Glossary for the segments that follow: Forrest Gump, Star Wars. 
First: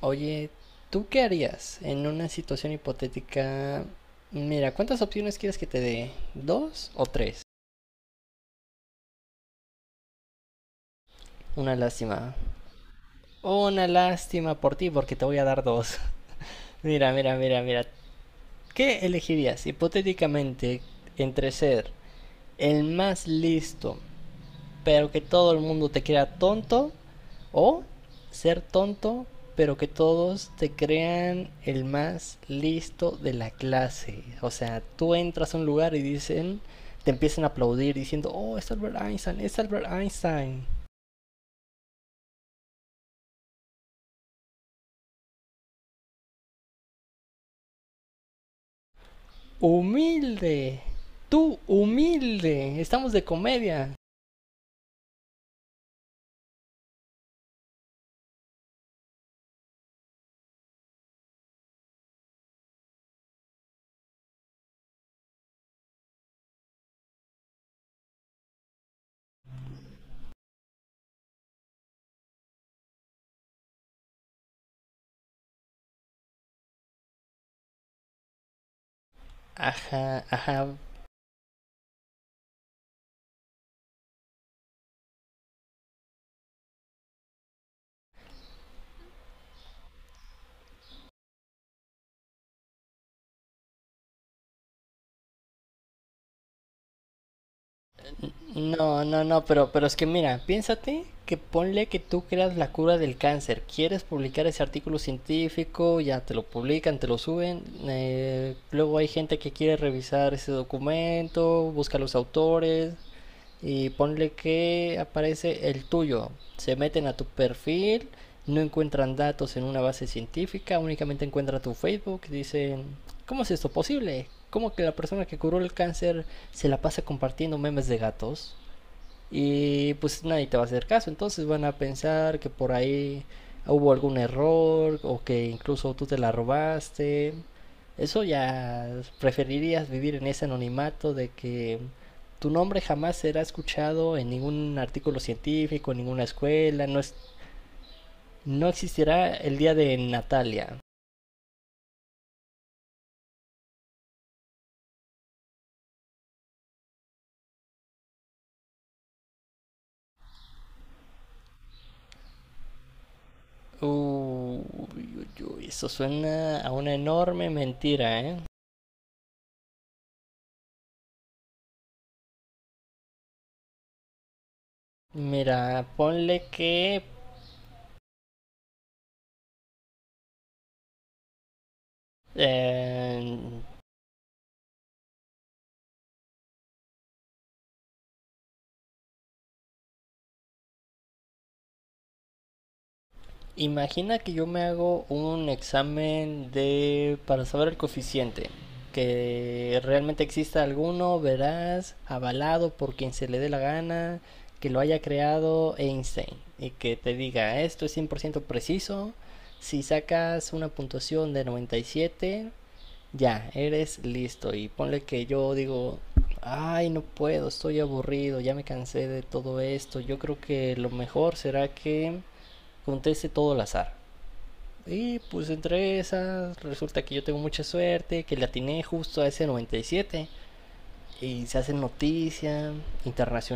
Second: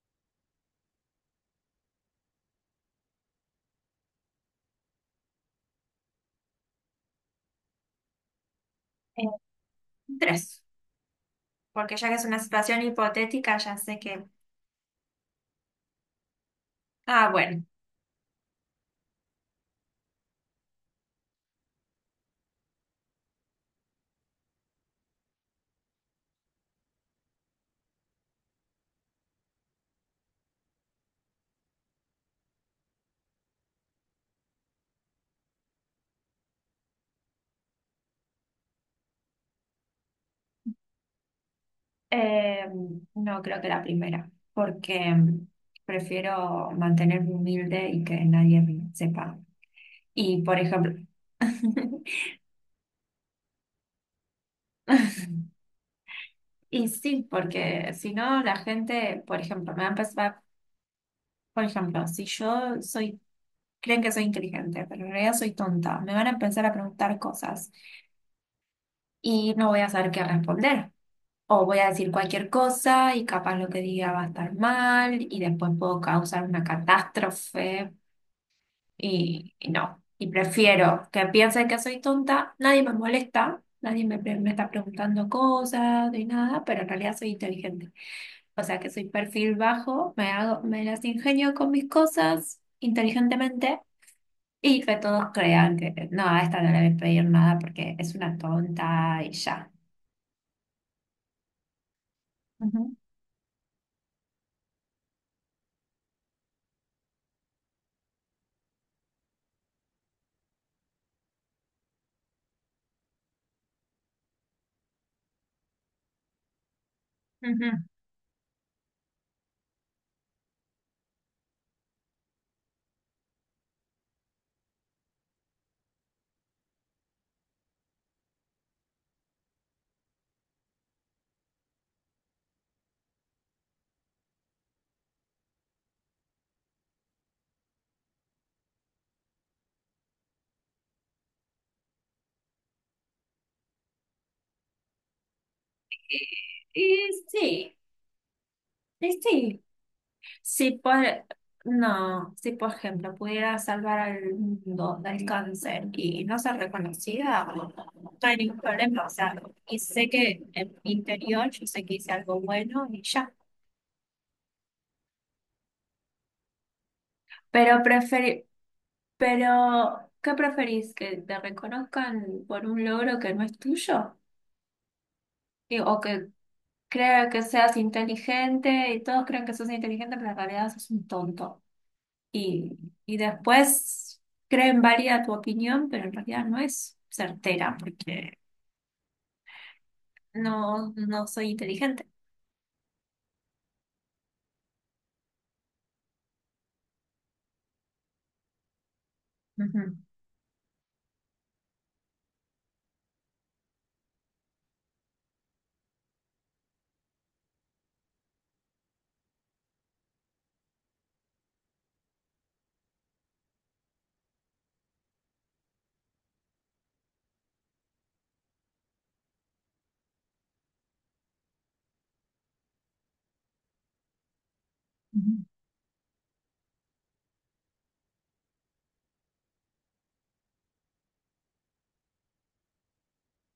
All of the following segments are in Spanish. Oye, ¿tú qué harías en una situación hipotética? Mira, ¿cuántas opciones quieres que te dé? ¿Dos o tres? Eh, tres, Una porque ya que es lástima. una situación hipotética, ya Una sé que... lástima por ti porque te voy a dar dos. Mira, Ah, mira, mira, bueno, mira. ¿Qué elegirías hipotéticamente entre ser el más listo pero que todo el mundo te crea tonto o ser tonto, pero que todos te crean el más listo de la clase? O sea, tú entras a un lugar y dicen, te empiezan a aplaudir diciendo, oh, es Albert Einstein, es Albert Einstein. eh, no creo que la primera, porque prefiero mantenerme humilde y que nadie me sepa. Y, por Humilde, ejemplo, tú humilde, estamos de comedia. y sí, porque si no, la gente, por ejemplo, me va a empezar, por ejemplo, si yo soy, creen que soy inteligente, pero en realidad soy tonta, me van a empezar a preguntar cosas y no voy a saber qué responder. O voy a decir cualquier cosa y capaz lo que diga va a estar mal y después puedo causar una catástrofe y no. Ajá, Y ajá. prefiero que piensen que soy tonta, nadie me molesta, nadie me, pre- me está preguntando cosas ni nada, pero en realidad soy inteligente. O sea que soy perfil bajo, me hago, me las ingenio con mis cosas inteligentemente. Y que todos crean que no, a esta no le voy a pedir nada porque es una No, tonta no, y no, pero, ya. pero es que mira, piénsate que ponle que tú creas la Ujú, cura del cáncer, quieres publicar ese artículo científico, ya te lo publican, te lo suben, luego hay gente que quiere revisar ese documento, busca los autores y ponle que aparece el tuyo, se meten a tu ujú. perfil, no encuentran datos en una base científica, únicamente encuentran tu Facebook, dicen, ¿cómo es esto posible? ¿Cómo que la persona que curó el cáncer se la pasa compartiendo memes de gatos? Y pues nadie te va a hacer caso. Entonces van a pensar que por ahí hubo algún error o que incluso tú te la robaste. Eso ya preferirías vivir en ese anonimato de que tu nombre jamás será escuchado en ningún artículo científico, en ninguna Y escuela, no, es, sí, no y existirá el sí. día de Si Natalia. por, no, si por ejemplo pudiera salvar al mundo del cáncer y no ser reconocida, no hay ningún problema. O sea, y sé que en mi interior yo sé que hice algo bueno y ya. Uy, eso suena a una enorme Pero mentira, ¿eh? preferi- pero, ¿qué preferís? ¿Que te reconozcan por un logro que no es tuyo? Mira, O que ponle que crea que seas inteligente y todos crean que sos inteligente, pero en realidad sos un tonto. Y, y eh, después creen válida tu opinión, pero en realidad no es certera porque no soy inteligente. imagina que yo me hago un examen de para saber el coeficiente, que Ujú. realmente exista alguno, verás, avalado por quien se le dé la gana, que lo haya creado Einstein y que te diga, esto es 100% preciso, si sacas una puntuación de 97 ya, eres listo y ponle que yo digo, ay, no puedo, estoy aburrido, ya me cansé de todo esto, yo creo que lo mejor será que conteste todo al azar. Y Ujú. pues entre esas, resulta que yo tengo mucha suerte, que le atiné justo a ese 97 y siete. Y se hace noticia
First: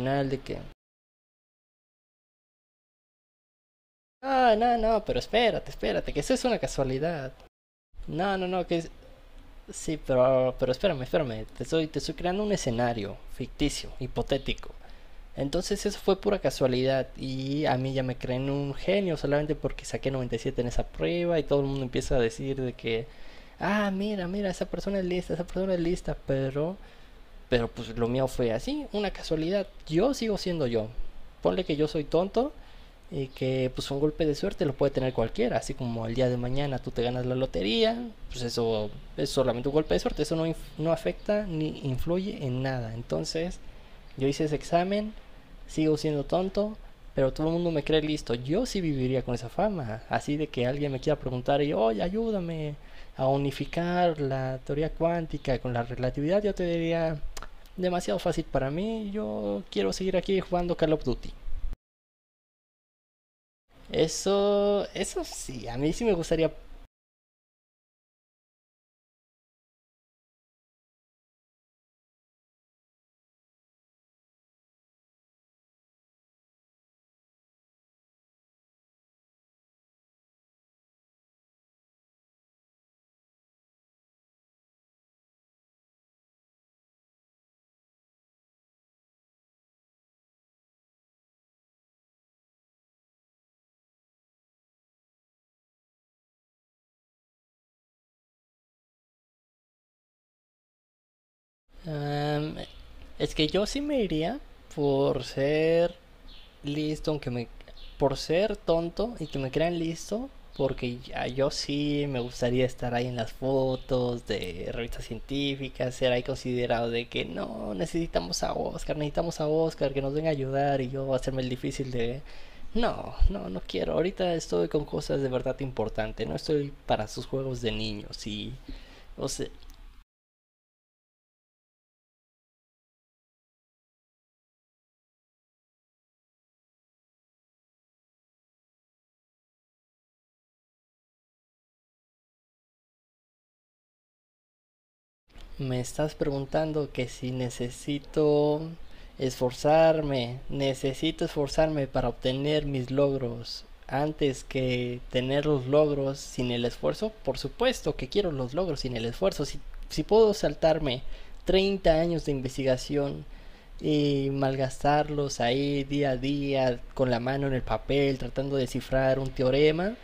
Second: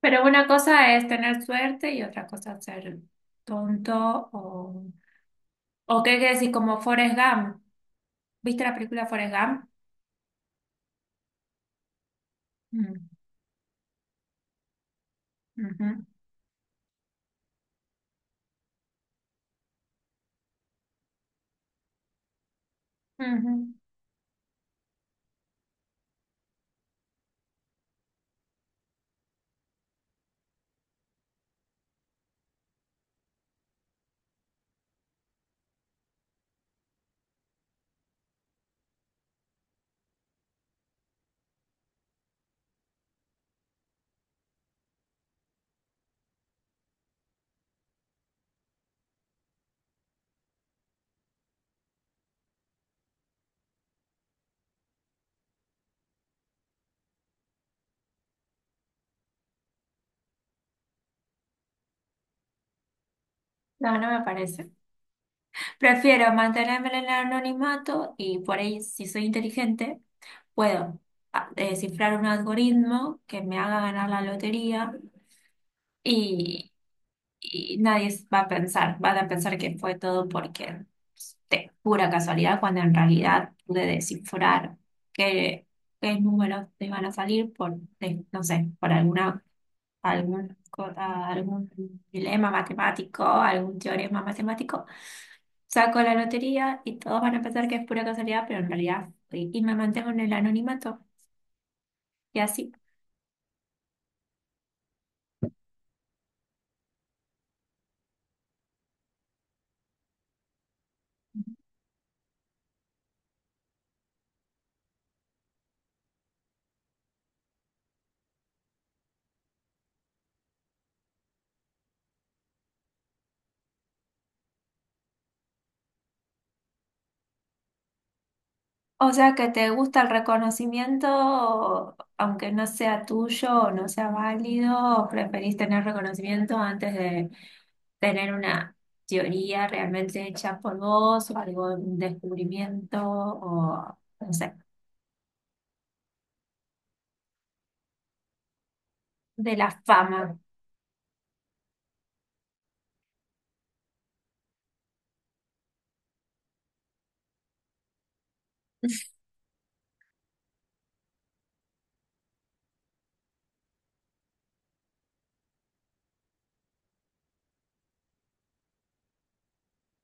Pero de una que, cosa es tener suerte y otra cosa es ser tonto ah, no, o... no, pero espérate, ¿O espérate, qué que eso quiere es decir? una Como Forrest casualidad. Gump. No, no, ¿Viste no, la que es... película Forrest Gump? Sí, pero espérame, espérame, te estoy creando un Mm. escenario ficticio, hipotético. Entonces eso Ujú. fue pura casualidad y a mí ya me creen un genio solamente porque saqué 97 en esa prueba y todo el mundo empieza a decir de que, Ujú. ah, mira, mira, esa persona es lista, esa persona es lista, pero pues lo mío fue así, una casualidad. Yo sigo siendo yo. Ponle que yo soy tonto y que pues un golpe de suerte lo puede tener cualquiera, así como el día de mañana tú te ganas la lotería, pues eso es solamente un golpe de suerte, eso no, no afecta ni influye en nada. Entonces yo hice ese examen, sigo siendo tonto, pero todo el mundo me cree listo. Yo sí viviría con esa fama. Así de que alguien me quiera preguntar y, oye, ayúdame a unificar la teoría cuántica con la relatividad, yo te diría, demasiado fácil para mí, yo quiero seguir aquí jugando Call of Duty. No, no me parece. Eso sí, a mí sí me Prefiero gustaría... mantenerme en el anonimato y por ahí, si soy inteligente, puedo descifrar un algoritmo que me haga ganar la lotería y, y nadie va a pensar, van a pensar que fue todo porque pues, de pura casualidad, cuando en realidad pude descifrar qué, qué números te iban a salir no sé, por alguna, algún, co- ah, algún dilema matemático, algún teorema matemático. Saco la lotería y todos van a pensar que es pura casualidad, y me mantengo en el anonimato. Y um, así. es que yo sí me iría por ser listo, aunque me... Por ser tonto y que me crean listo, porque yo sí me gustaría estar ahí en las fotos de revistas científicas, ser ahí considerado de que no, necesitamos a Oscar, que nos venga a ayudar y yo hacerme el difícil de... No, no, no quiero. Ahorita estoy con cosas de verdad importante. No estoy para sus juegos de niños. Y, O o sea sea, que te gusta el reconocimiento, aunque no sea tuyo o no sea válido, o preferís tener reconocimiento antes de tener una teoría realmente hecha por vos, o algo, un descubrimiento, o no sé, me estás preguntando que si necesito de la fama. esforzarme, necesito esforzarme para obtener mis logros antes que tener los logros sin el esfuerzo. Por supuesto que quiero los logros sin el esfuerzo. Si, si puedo saltarme 30 años de investigación y malgastarlos ahí día a día con la mano en el papel tratando de descifrar un teorema,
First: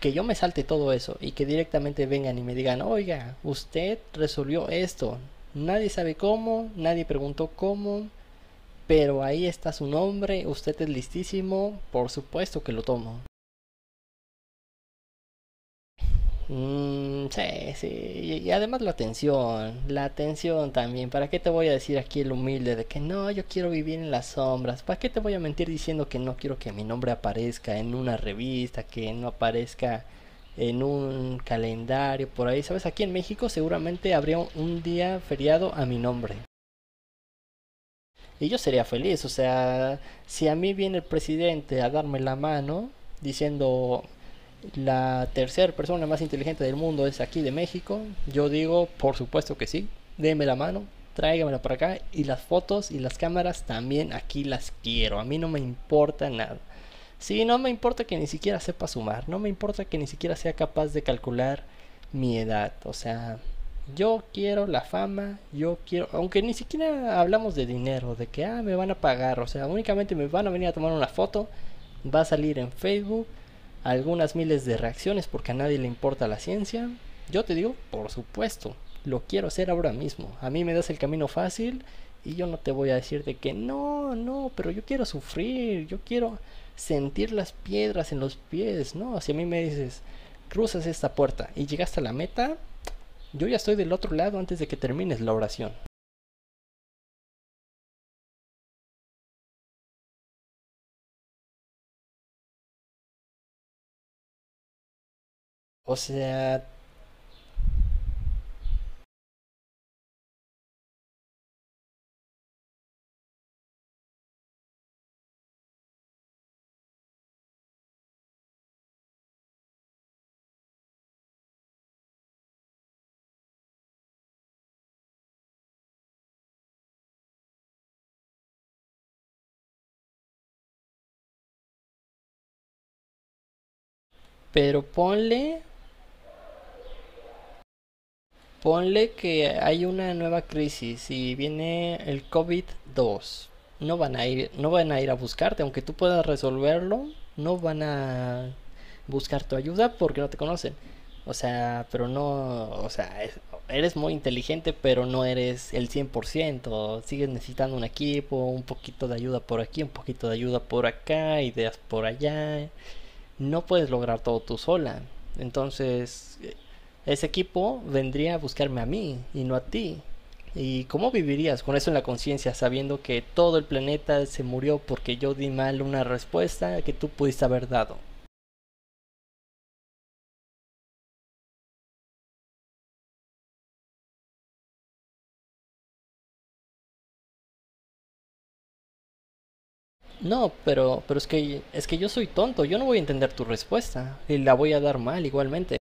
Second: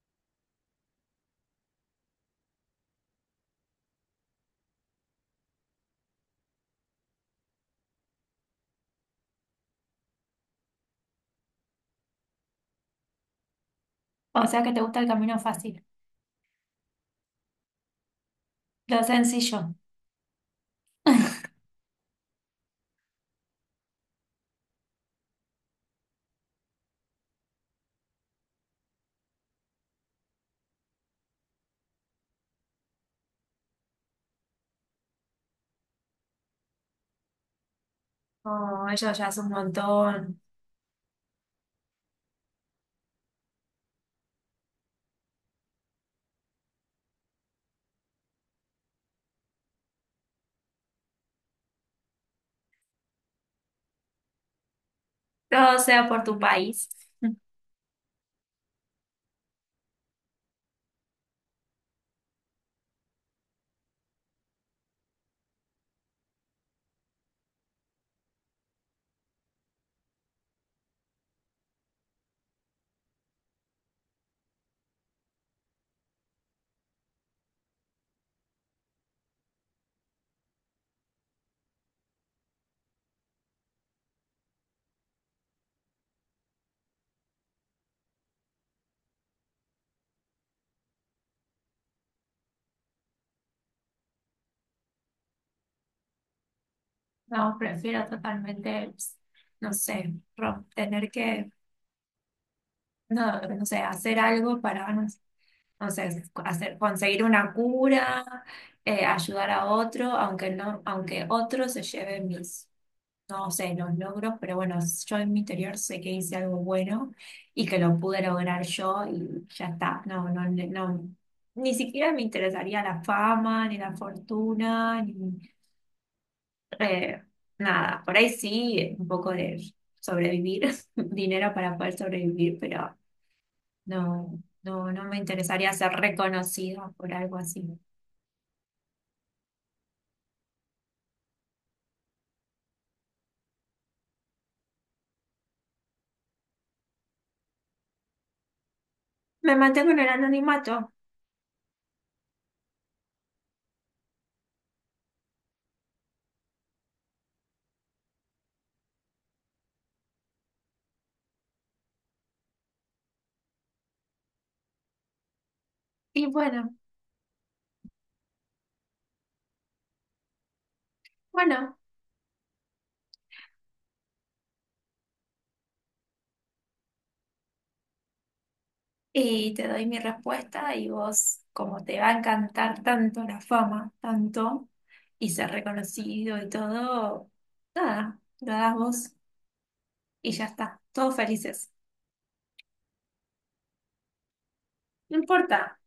que yo me salte todo eso y que directamente vengan y me digan, oiga, usted resolvió esto. Nadie sabe cómo, nadie preguntó cómo, pero ahí está su nombre, usted es listísimo, por supuesto que lo tomo. O sea que te gusta el camino fácil, Mm, sí, sí. Y además lo sencillo. La atención también. ¿Para qué te voy a decir aquí el humilde de que no, yo quiero vivir en las sombras? ¿Para qué te voy a mentir diciendo que no quiero que mi nombre aparezca en una revista, que no aparezca en un calendario por ahí? ¿Sabes? Aquí en México seguramente habría un día feriado a mi nombre. Y yo sería Oh, eso feliz, ya o es un sea, montón. si a mí viene el presidente a darme la mano diciendo la tercera persona más inteligente del mundo es aquí de México, yo digo, por supuesto que sí, déme la mano, tráigamela para acá y las fotos y las cámaras también aquí las quiero, a mí no me Todo sea por importa tu nada. país. Sí, no me importa que ni siquiera sepa sumar, no me importa que ni siquiera sea capaz de calcular mi edad, o sea, yo quiero la fama, yo quiero, aunque ni siquiera hablamos de dinero, de que ah, me van a pagar, o sea, únicamente me van a venir a tomar una foto, va a salir en Facebook, algunas miles de reacciones porque a nadie le importa la ciencia. Yo te digo, por supuesto, lo quiero hacer ahora mismo. A mí me das el camino fácil y yo no te voy a decir de que no, no, pero yo quiero sufrir, yo quiero sentir las piedras en los pies, ¿no? Si a mí me dices, cruzas esta puerta y llegas a la meta, yo ya estoy del otro lado antes de que termines la oración. No, prefiero totalmente, no sé, rom- tener que No, no sé, hacer algo para, no sé, no O sé, sea, hacer, conseguir una cura, ayudar a otro, aunque no, aunque otro se lleve mis, no sé, los logros, pero bueno, yo en mi interior sé que hice algo bueno y que lo pude lograr yo y ya está. No, no, no, ni siquiera me interesaría la fama, ni la fortuna, ni eh, nada. Por ahí sí, un poco de sobrevivir, dinero para poder sobrevivir, pero no, pero no, no me ponle interesaría ser reconocida por algo así. Ponle que hay una nueva crisis y viene el covid dos. No van a ir a buscarte, aunque tú puedas resolverlo, no van a buscar tu Me mantengo ayuda en el porque no te conocen. anonimato. O sea, pero no, o sea, eres muy inteligente, pero no eres el 100%. Sigues necesitando un equipo, un poquito de ayuda por aquí, un poquito de ayuda por acá, ideas por allá no puedes lograr todo tú sola. Y Entonces, bueno, ese equipo vendría a buscarme a mí y no a ti. ¿Y cómo vivirías con bueno, eso en la conciencia, sabiendo que todo el planeta se murió porque yo di mal una respuesta que tú pudiste haber dado? y te doy mi respuesta y vos, como te va a encantar tanto la fama, tanto, y ser reconocido y todo, nada, lo das vos y ya No, está, pero, todos pero es que felices. es que yo soy tonto, yo no voy a entender tu respuesta y la voy a dar No mal importa. igualmente.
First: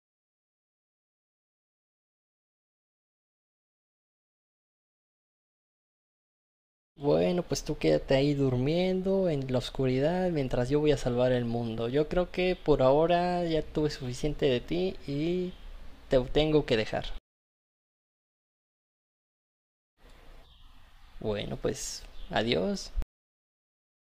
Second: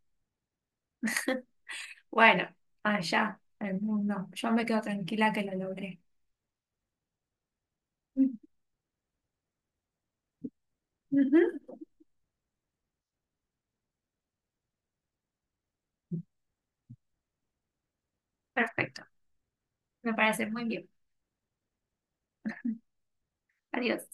Bueno, allá, el mundo. Yo me quedo tranquila que lo logré. Bueno, pues tú quédate ahí durmiendo en la oscuridad mientras yo voy a salvar Ujú. el mundo. Yo creo que por ahora ya tuve suficiente de ti y te tengo que dejar. Perfecto, me parece muy bien. Bueno, pues adiós. Adiós.